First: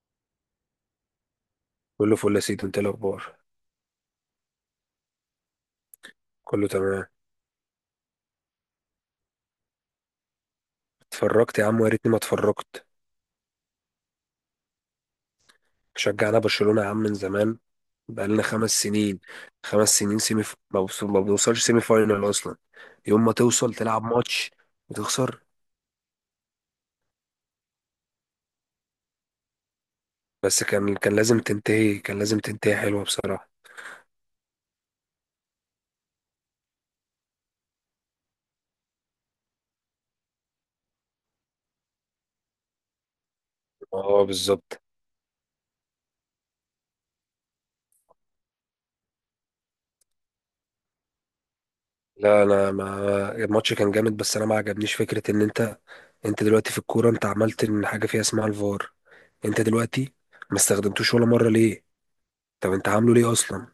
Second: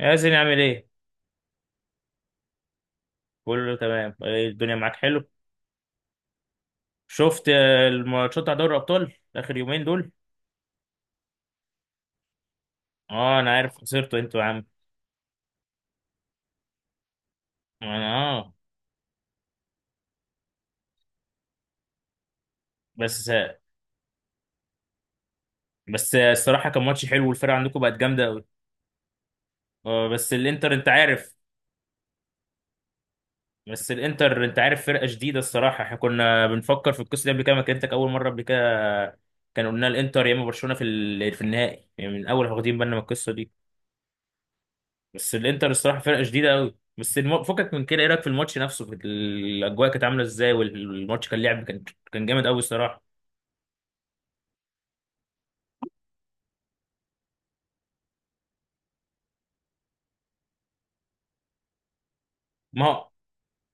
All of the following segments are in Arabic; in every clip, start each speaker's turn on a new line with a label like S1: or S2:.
S1: ياسين عامل ايه؟
S2: كله فل يا سيدي. انت ايه الاخبار؟
S1: كله تمام، إيه الدنيا معاك حلو؟
S2: كله تمام.
S1: شفت، آه، الماتشات بتاع دوري الابطال اخر يومين دول؟
S2: اتفرجت يا عم، ويا ريتني ما اتفرجت.
S1: اه انا عارف خسرتوا انتوا يا عم.
S2: شجعنا برشلونة يا عم من زمان.
S1: انا
S2: بقالنا
S1: اه،
S2: خمس سنين. خمس سنين ما بنوصلش سيمي فاينال اصلا. يوم
S1: بس
S2: ما توصل تلعب ماتش وتخسر.
S1: بس الصراحه كان ماتش حلو والفرقه عندكم بقت جامده قوي. اه بس
S2: بس
S1: الانتر انت
S2: كان
S1: عارف.
S2: لازم تنتهي كان لازم تنتهي حلوة بصراحة.
S1: بس الانتر انت عارف فرقه جديده الصراحه، احنا كنا بنفكر في القصه دي قبل كده، ما كنتك اول مره قبل كده. كان قلنا الانتر يا اما برشلونه في في النهائي، يعني من الاول واخدين بالنا من القصه دي.
S2: اه بالظبط.
S1: بس الانتر الصراحه فرقه شديده قوي. بس فكك من كده، ايه رايك في الماتش نفسه؟ في الاجواء كانت عامله ازاي والماتش كان لعب كان، كان
S2: لا،
S1: جامد قوي
S2: انا
S1: الصراحه.
S2: ما الماتش كان جامد، بس انا ما عجبنيش فكرة ان انت دلوقتي في الكورة. انت عملت ان حاجة فيها اسمها الفار، انت دلوقتي ما استخدمتوش ولا مرة، ليه؟ طب
S1: ما
S2: انت
S1: هو
S2: عامله ليه اصلا؟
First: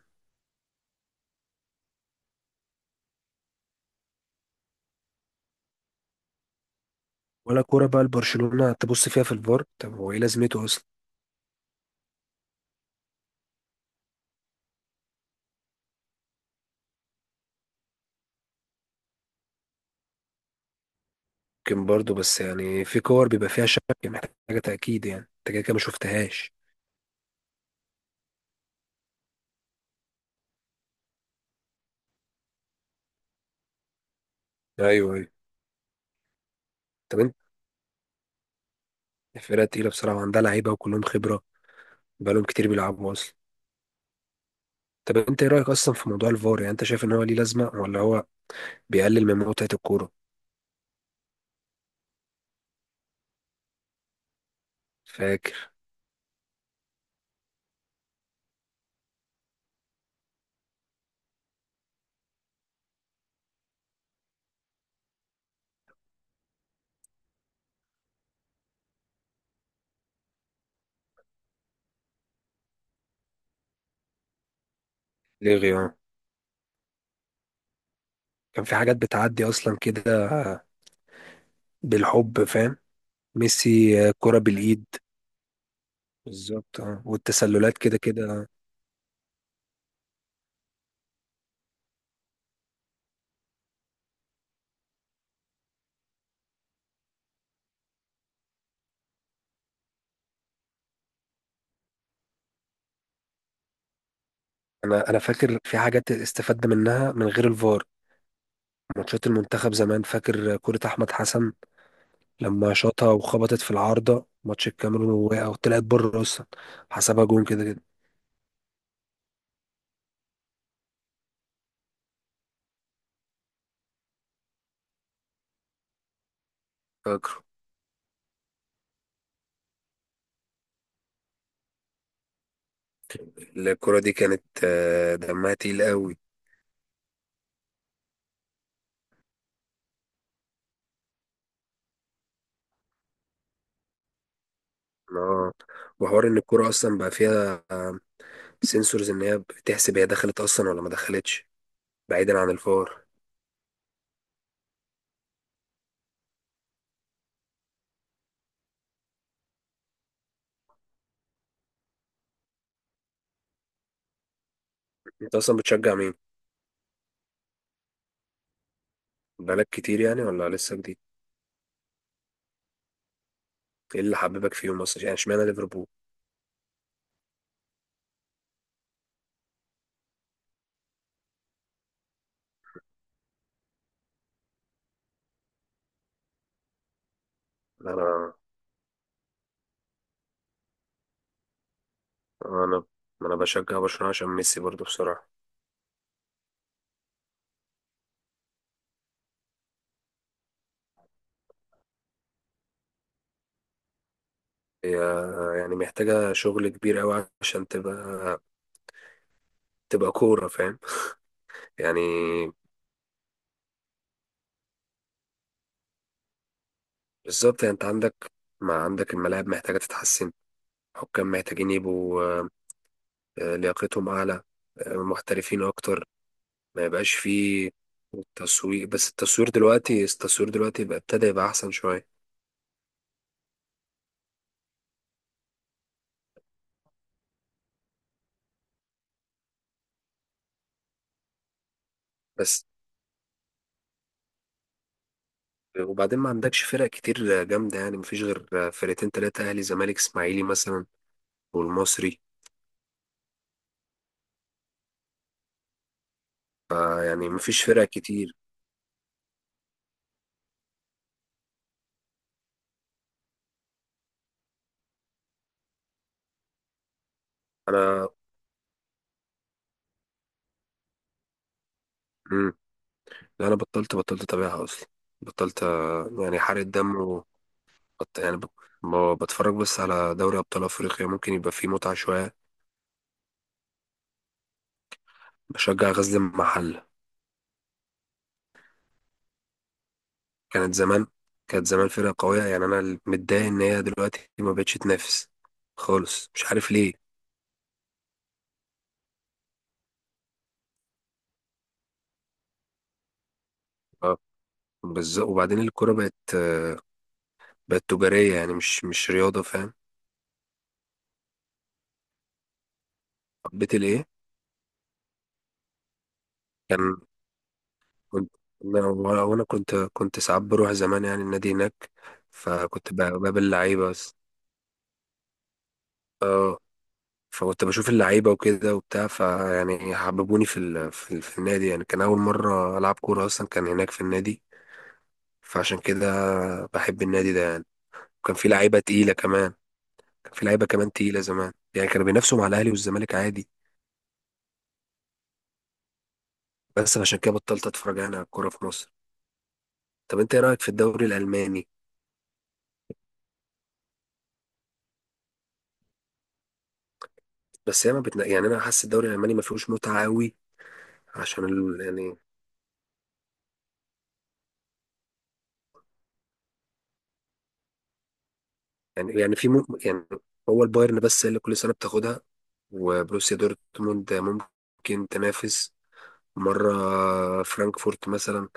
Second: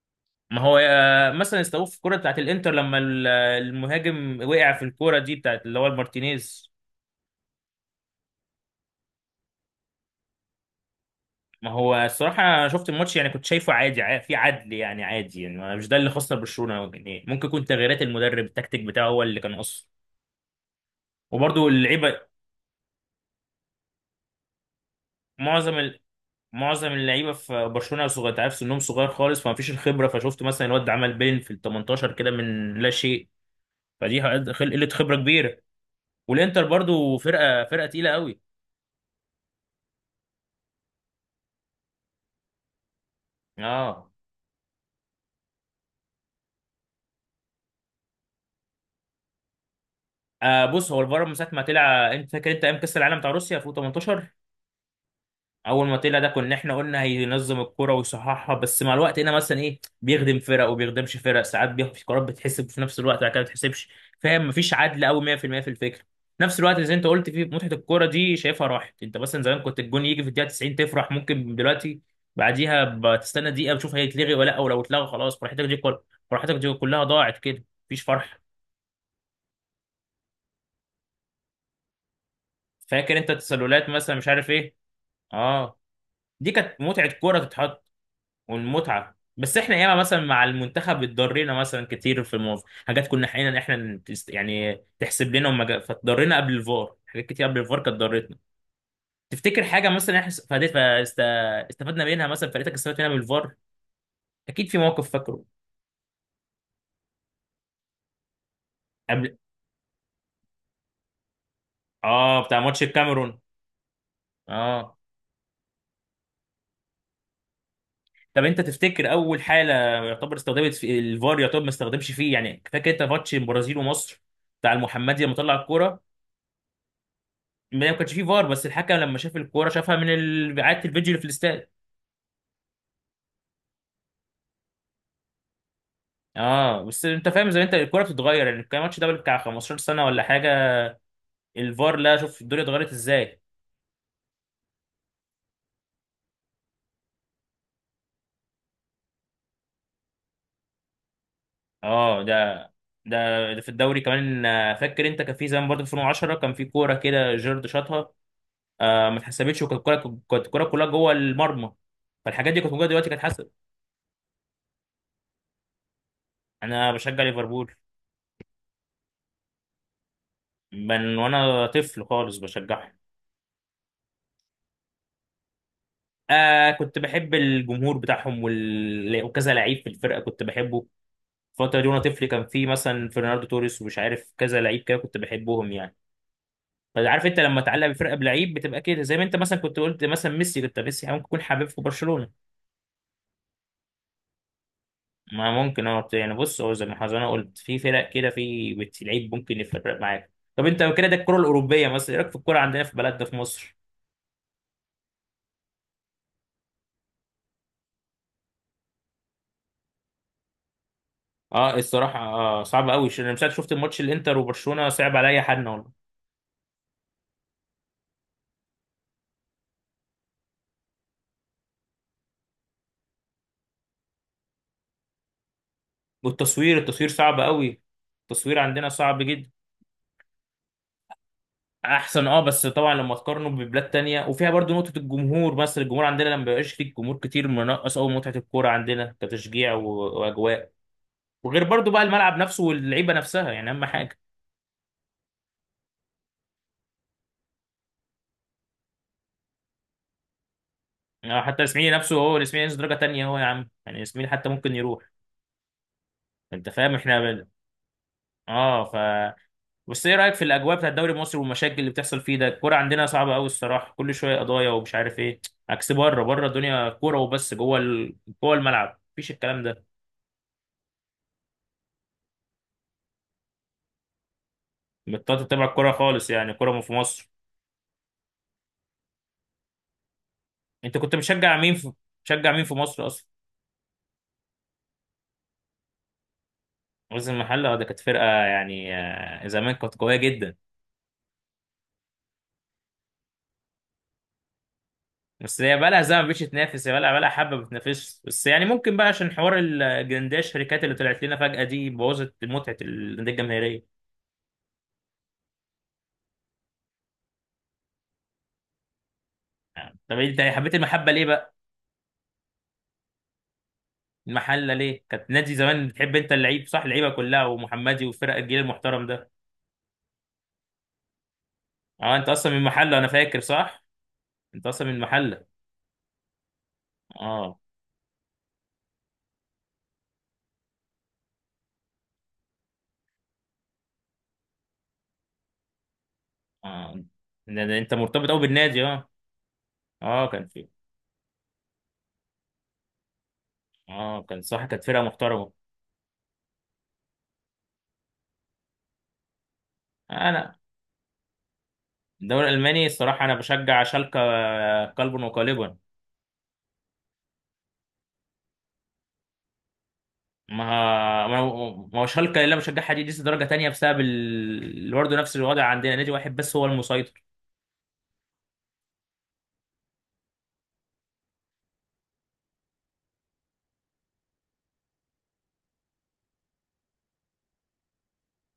S1: ما هو مثلا استوقف في الكوره بتاعت الانتر لما المهاجم وقع في الكوره دي بتاعت اللي هو المارتينيز.
S2: ولا كورة بقى لبرشلونة تبص فيها في الفار، طب هو ايه لازمته اصلا؟
S1: ما هو الصراحه أنا شفت الماتش، يعني كنت شايفه عادي، في عدل يعني عادي، يعني مش ده اللي خسر برشلونه. يعني ممكن يكون تغييرات المدرب، التكتيك بتاعه هو اللي كان قصه، وبرده
S2: ممكن برضه،
S1: اللعيبه.
S2: بس يعني في كور بيبقى فيها شك محتاجة تأكيد، يعني انت كده كده ما
S1: معظم
S2: شفتهاش.
S1: معظم اللعيبه في برشلونه صغير، تعرف سنهم صغير خالص، فمفيش الخبره. فشفت مثلا الواد ده عمل بين في ال 18 كده من لا شيء. فدي قله
S2: ايوه
S1: خبره
S2: ايوه.
S1: كبيره. والانتر برضو
S2: طب انت،
S1: فرقه تقيله قوي.
S2: الفرقة تقيلة بصراحة وعندها لعيبة وكلهم خبرة، بقالهم كتير بيلعبوا اصلا.
S1: اه.
S2: طب انت ايه رأيك اصلا في موضوع الفار؟ يعني انت شايف ان هو ليه لازمة، ولا هو بيقلل من متعة الكورة؟
S1: آه، بص، هو الفار من ساعه ما طلع، انت فاكر انت ايام كاس العالم بتاع روسيا في 18،
S2: فاكر
S1: اول ما طلع ده كنا احنا قلنا هينظم الكرة ويصححها. بس مع الوقت هنا مثلا ايه، بيخدم فرق وبيخدمش فرق، ساعات بياخد في قرارات بتحسب في نفس الوقت بعد كده ما بتحسبش، فاهم؟ مفيش عدل قوي 100% في المية في الفكره. في نفس الوقت زي انت قلت، في متعه الكوره دي شايفها راحت. انت مثلا زمان كنت الجون يجي في الدقيقه 90 تفرح، ممكن دلوقتي بعديها بتستنى دقيقه بتشوف هيتلغي ولا لا، ولو اتلغى خلاص
S2: ليه اه.
S1: فرحتك دي كلها ضاعت، كده مفيش فرحه.
S2: كان في حاجات بتعدي اصلا كده بالحب، فاهم؟
S1: فاكر انت التسللات
S2: ميسي
S1: مثلا، مش
S2: كرة
S1: عارف ايه.
S2: بالإيد،
S1: اه، دي كانت
S2: بالظبط اه.
S1: متعه كوره
S2: والتسللات
S1: تتحط.
S2: كده كده آه.
S1: والمتعه، بس احنا ياما مثلا مع المنتخب اتضرينا مثلا كتير في الموضوع، حاجات كنا حقيقة احنا يعني تحسب لنا وما جا- فاتضرينا قبل الفار. حاجات كتير قبل الفار كانت ضرتنا. تفتكر حاجه مثلا احنا استفدنا منها؟ مثلا فرقتك استفادت منها من الفار؟ اكيد في موقف
S2: انا
S1: فاكره.
S2: فاكر في حاجات استفدنا منها من غير الفار. ماتشات
S1: قبل،
S2: المنتخب زمان، فاكر كرة احمد حسن
S1: اه، بتاع
S2: لما
S1: ماتش
S2: شاطها
S1: الكاميرون.
S2: وخبطت في العارضة، ماتش
S1: اه،
S2: الكاميرون، ووقع وطلعت بره اصلا، حسبها جون كده كده.
S1: طب انت تفتكر اول حاله يعتبر استخدمت في الفار، يعتبر ما استخدمش فيه؟ يعني فاكر انت ماتش البرازيل ومصر بتاع المحمدي لما طلع الكوره؟
S2: فاكره.
S1: ما كانش فيه فار، بس الحكم لما شاف الكوره شافها من اعاده الفيديو اللي في الاستاد.
S2: الكرة دي كانت دمها تقيل قوي.
S1: اه، بس انت فاهم زي ما انت الكوره بتتغير. يعني كان الماتش ده بتاع 15 سنه ولا حاجه، الفار لا، شوف الدنيا اتغيرت ازاي.
S2: اه. وحوار ان الكرة اصلا بقى فيها سنسورز، ان هي بتحسب هي دخلت اصلا ولا ما دخلتش،
S1: اه. ده
S2: بعيدا عن الفار.
S1: ده ده في الدوري كمان، آه، فاكر انت كان في زمان برضه 2010 كان في كوره كده جيرد شاطها، آه، ما اتحسبتش، وكانت الكوره، كانت الكوره كلها جوه المرمى. فالحاجات دي كانت موجوده دلوقتي كانت حسب.
S2: انت اصلا بتشجع مين؟
S1: انا بشجع ليفربول.
S2: بقالك كتير يعني، ولا لسه جديد؟
S1: من وانا طفل خالص بشجعها.
S2: ايه اللي حببك فيهم اصلا؟ يعني اشمعنى ليفربول؟
S1: آه، كنت بحب الجمهور بتاعهم وال... وكذا لعيب في الفرقه كنت بحبه. الفتره دي وانا طفل كان في مثلا فرناردو توريس ومش عارف كذا لعيب كده كنت بحبهم يعني. فعارف انت لما تعلق بفرقه
S2: انا
S1: بلعيب بتبقى كده، زي ما انت مثلا كنت قلت مثلا ميسي، كنت ميسي يعني ممكن يكون حبيب في برشلونه.
S2: انا انا بشجع برشلونة عشان ميسي برضو بصراحة.
S1: ما ممكن اه، يعني بص، هو زي ما حضرتك انا قلت في فرق كده، في لعيب ممكن يفرق معاك. طب انت كده ده الكره الاوروبيه، مثلا ايه رايك في الكره عندنا في بلدنا في مصر؟
S2: هي يعني محتاجة شغل كبير قوي عشان تبقى، تبقى كورة فاهم
S1: اه الصراحه،
S2: يعني.
S1: آه، صعب قوي، انا مش عارف، شفت الماتش الانتر وبرشلونه، صعب عليا حد.
S2: بالظبط، يعني انت عندك، ما عندك الملاعب محتاجة تتحسن، حكام محتاجين يبقوا لياقتهم أعلى، محترفين أكتر،
S1: والتصوير،
S2: ما
S1: التصوير
S2: يبقاش
S1: صعب
S2: فيه
S1: قوي. التصوير
S2: تسويق.
S1: عندنا
S2: بس
S1: صعب
S2: التصوير
S1: جدا.
S2: دلوقتي، التصوير دلوقتي بقى ابتدى يبقى أحسن شوية.
S1: احسن، اه، بس طبعا لما تقارنه ببلاد تانية، وفيها برضو نقطة الجمهور. مثلا الجمهور عندنا لما بيبقاش فيه جمهور كتير منقص قوي متعة الكورة عندنا، كتشجيع واجواء. وغير برضو بقى الملعب نفسه
S2: بس
S1: واللعيبة نفسها، يعني اهم حاجة.
S2: وبعدين ما عندكش فرق كتير جامدة، يعني مفيش غير فرقتين تلاتة، أهلي زمالك إسماعيلي مثلا
S1: يعني حتى الاسماعيلي نفسه،
S2: والمصري.
S1: هو الاسماعيلي نفسه درجة تانية، هو يا عم، يعني الاسماعيلي حتى ممكن يروح. انت فاهم احنا
S2: يعني
S1: بل...
S2: مفيش فرق كتير.
S1: اه، بس ايه رايك في الاجواء بتاعت الدوري المصري والمشاكل اللي بتحصل فيه ده؟ الكوره عندنا صعبه قوي الصراحه، كل شويه قضايا ومش عارف ايه. عكس بره، بره الدنيا كوره وبس، جوه
S2: انا
S1: ال... جوه الملعب مفيش الكلام ده.
S2: مم. لا، انا بطلت اتابعها اصلا.
S1: بطلت
S2: بطلت
S1: تتابع الكوره خالص
S2: يعني
S1: يعني،
S2: حرق
S1: كوره في
S2: الدم
S1: مصر؟
S2: يعني بتفرج بس على دوري ابطال
S1: انت
S2: افريقيا،
S1: كنت
S2: ممكن يبقى
S1: بتشجع
S2: فيه
S1: مين في،
S2: متعة شوية.
S1: بتشجع مين في مصر اصلا؟
S2: بشجع غزل المحلة.
S1: غزل المحله، آه، ده كانت فرقه يعني، آه، زمان كانت قويه جدا.
S2: كانت زمان، كانت زمان فرقة قوية، يعني انا متضايق ان هي دلوقتي ما بقتش تنافس
S1: بس هي بقى لها زمن
S2: خالص،
S1: مش
S2: مش عارف
S1: تنافس، هي بقى
S2: ليه.
S1: لها بقى لها حبه بتنافس. بس يعني ممكن بقى عشان حوار الجنداش، الشركات اللي طلعت لنا فجاه دي بوظت متعه الانديه الجماهيريه.
S2: اه بالظبط. وبعدين الكرة بقت بقت تجارية، يعني مش رياضة، فاهم.
S1: طب انت حبيت المحبه ليه بقى؟
S2: حبيت الايه؟
S1: المحله ليه كانت نادي زمان، بتحب انت اللعيب صح؟
S2: كان
S1: اللعيبه كلها، ومحمدي،
S2: كنت
S1: والفرق، الجيل
S2: الله
S1: المحترم
S2: ينور.
S1: ده.
S2: وانا كنت ساعات بروح زمان يعني النادي هناك.
S1: اه، انت اصلا من
S2: فكنت
S1: المحله انا فاكر
S2: بقابل
S1: صح؟
S2: لعيبه بس.
S1: انت اصلا من المحله.
S2: اه.
S1: اه.
S2: فكنت بشوف اللعيبه وكده وبتاع، فيعني حببوني في النادي، يعني كان اول مره العب كوره اصلا كان هناك في النادي، فعشان كده بحب
S1: اه.
S2: النادي ده يعني.
S1: ده انت مرتبط
S2: وكان
S1: قوي
S2: في لعيبه
S1: بالنادي اه.
S2: تقيله كمان.
S1: اه
S2: كان في
S1: كان
S2: لعيبه
S1: في.
S2: كمان تقيله زمان، يعني كانوا بينافسوا مع الاهلي والزمالك عادي.
S1: اه كان صح، كانت فرقه محترمه.
S2: بس عشان كده بطلت اتفرج يعني على الكوره في مصر. طب انت ايه
S1: انا
S2: رايك في الدوري الالماني؟
S1: الدوري الالماني الصراحه انا بشجع شالكه، آه، قلبا وقالبا.
S2: بس هي ما بتنا... يعني انا حاسس الدوري الالماني ما فيهوش متعه قوي،
S1: ما ما
S2: عشان
S1: ما هو
S2: يعني،
S1: شالكه اللي انا بشجعها دي لسه درجه تانية بسبب ال... برضه نفس الوضع عندنا، نادي واحد بس هو المسيطر.
S2: يعني في مم يعني، هو البايرن بس هي اللي كل سنة بتاخدها، وبروسيا دورتموند ممكن تنافس مرة، فرانكفورت مثلا،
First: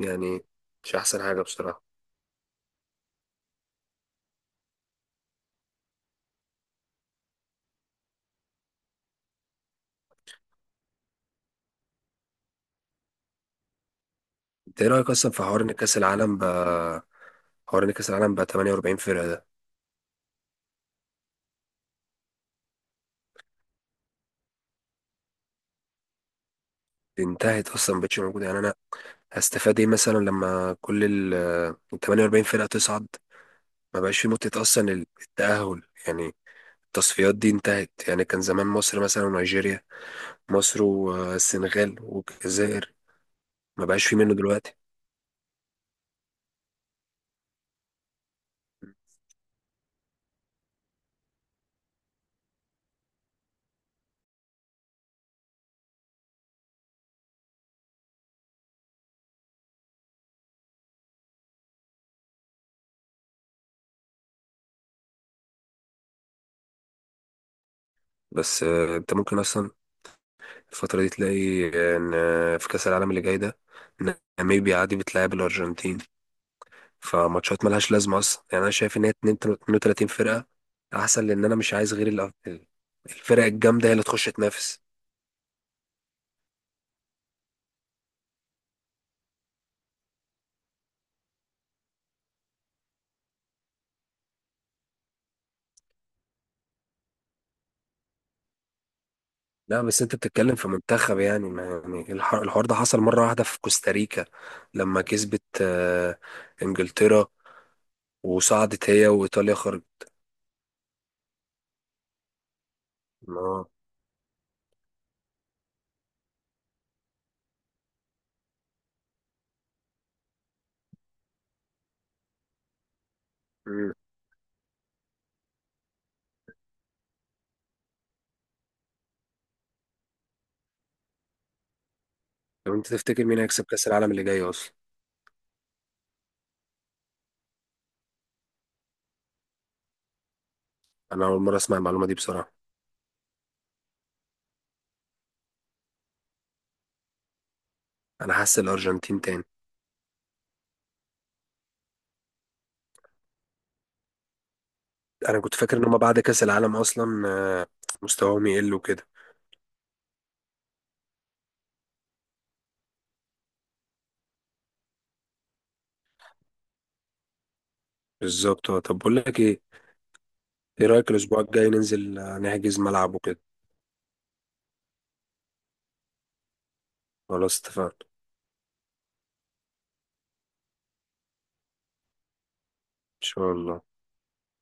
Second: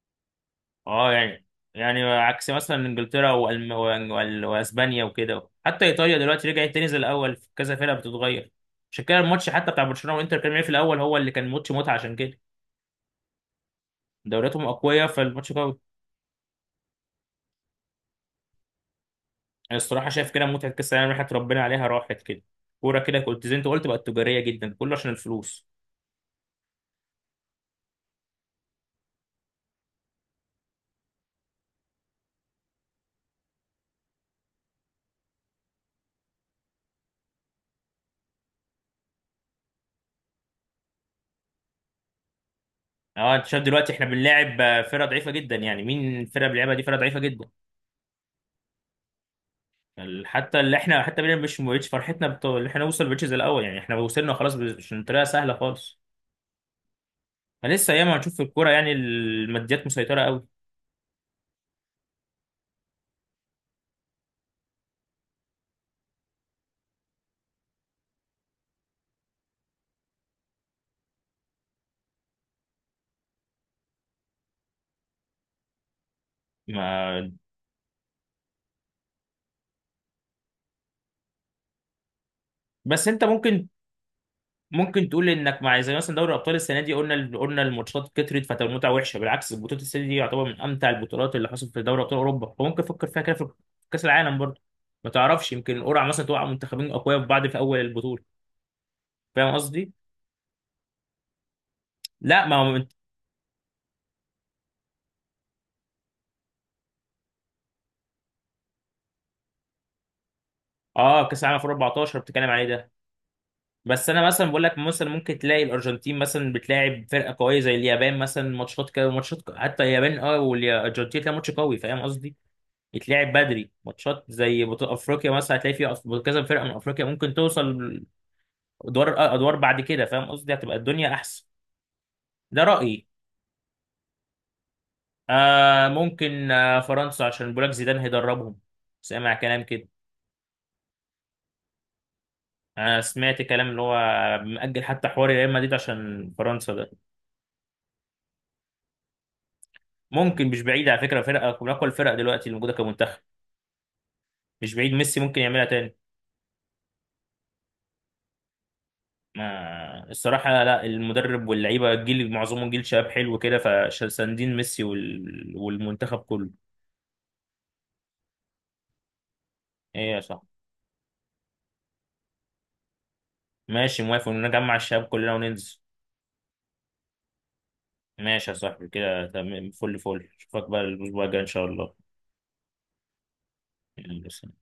S2: يعني مش
S1: اه،
S2: أحسن حاجة
S1: يعني،
S2: بصراحة.
S1: يعني عكس مثلا انجلترا واسبانيا وكده، حتى ايطاليا دلوقتي رجعت تاني زي الاول، في كذا فرقه بتتغير. عشان كده الماتش حتى بتاع برشلونه وانتر كان في الاول هو اللي كان ماتش متعه، عشان كده دورياتهم
S2: أنت إيه
S1: اقوياء
S2: رأيك أصلا في
S1: فالماتش
S2: حوار إن
S1: قوي.
S2: كأس العالم بقى، حوار إن كأس العالم بقى 48 فرقة ده؟
S1: أنا الصراحه شايف كده متعه كاس العالم راحت، ربنا عليها راحت كده. كوره كده كنت زي انت قلت بقت تجاريه جدا، كله عشان الفلوس.
S2: انتهت أصلا، مبقتش موجودة. يعني أنا هستفاد إيه مثلا لما كل ال 48 فرقة تصعد؟ ما بقاش في متعة أصلا، التأهل يعني، التصفيات دي انتهت. يعني كان زمان مصر مثلا ونيجيريا، مصر والسنغال والجزائر،
S1: اه انت شايف
S2: ما
S1: دلوقتي
S2: بقاش
S1: احنا
S2: في منه
S1: بنلاعب،
S2: دلوقتي.
S1: آه، فرقه ضعيفه جدا، يعني مين الفرقه اللي بنلعبها دي، فرقه ضعيفه جدا. حتى اللي احنا، حتى بينا مش، اللي احنا نوصل بيتش زي الاول، يعني احنا وصلنا خلاص مش طريقه سهله خالص. فلسه ياما هنشوف في الكوره يعني، الماديات مسيطره قوي.
S2: بس انت ممكن اصلا الفترة دي تلاقي ان في كأس العالم اللي جاي ده ناميبيا عادي بتلعب الارجنتين،
S1: ما،
S2: فماتشات ملهاش لازمة اصلا. يعني انا شايف ان هي 32 فرقة احسن، لان انا مش عايز غير
S1: بس انت
S2: الفرق
S1: ممكن،
S2: الجامدة هي اللي تخش تنافس.
S1: ممكن تقول انك مع، زي مثلا دوري الابطال السنه دي قلنا، قلنا الماتشات كترت فتبقى المتعه وحشه، بالعكس البطوله السنه دي يعتبر من امتع البطولات اللي حصلت في دوري ابطال اوروبا. فممكن تفكر فيها كده في كاس العالم برضه، ما تعرفش يمكن قرعه مثلا توقع منتخبين اقوياء في بعض في اول البطوله. فاهم
S2: لا
S1: قصدي؟
S2: بس انت بتتكلم في منتخب، يعني يعني
S1: لا ما
S2: الحوار
S1: هو
S2: ده حصل مرة واحدة في كوستاريكا لما كسبت انجلترا وصعدت هي وايطاليا،
S1: اه، كاس العالم في 14 بتتكلم عليه ده.
S2: خرجت.
S1: بس انا مثلا بقول لك مثلا ممكن تلاقي الارجنتين مثلا بتلاعب فرقه قويه زي اليابان مثلا، ماتشات كده، حتى اليابان اه والارجنتين تلاقي ماتش قوي، فاهم قصدي؟ يتلعب بدري
S2: مم.
S1: ماتشات زي بطوله افريقيا مثلا، هتلاقي فيها كذا فرقه من افريقيا ممكن توصل ادوار بعد كده. فاهم قصدي؟ هتبقى الدنيا احسن. ده
S2: طب انت
S1: رايي.
S2: تفتكر مين هيكسب كأس العالم اللي جاي اصلا؟
S1: آه، ممكن، آه، فرنسا عشان بولاك زيدان هيدربهم، سامع كلام كده.
S2: انا اول مرة اسمع المعلومة دي بصراحة.
S1: انا سمعت كلام اللي هو، مأجل حتى حوار ريال مدريد عشان فرنسا ده.
S2: انا حاسس الارجنتين تاني.
S1: ممكن، مش بعيد على فكره، فرقه من اقوى الفرق دلوقتي اللي موجوده كمنتخب. مش بعيد ميسي ممكن
S2: انا كنت
S1: يعملها
S2: فاكر ان
S1: تاني.
S2: هما بعد كأس العالم اصلا مستواهم يقل وكده.
S1: ما الصراحه لا، المدرب واللعيبه، الجيل معظمهم جيل شباب حلو كده، فساندين ميسي وال... والمنتخب كله.
S2: بالظبط اه. طب بقول لك ايه،
S1: ايه يا صاحبي؟
S2: ايه رأيك الاسبوع الجاي ننزل نحجز ملعب وكده؟
S1: ماشي موافق ان نجمع الشباب كلنا وننزل.
S2: خلاص اتفقنا،
S1: ماشي يا صاحبي كده تمام، فل فل، اشوفك بقى الاسبوع الجاي ان شاء الله.
S2: ان شاء الله.
S1: يلا، سلام.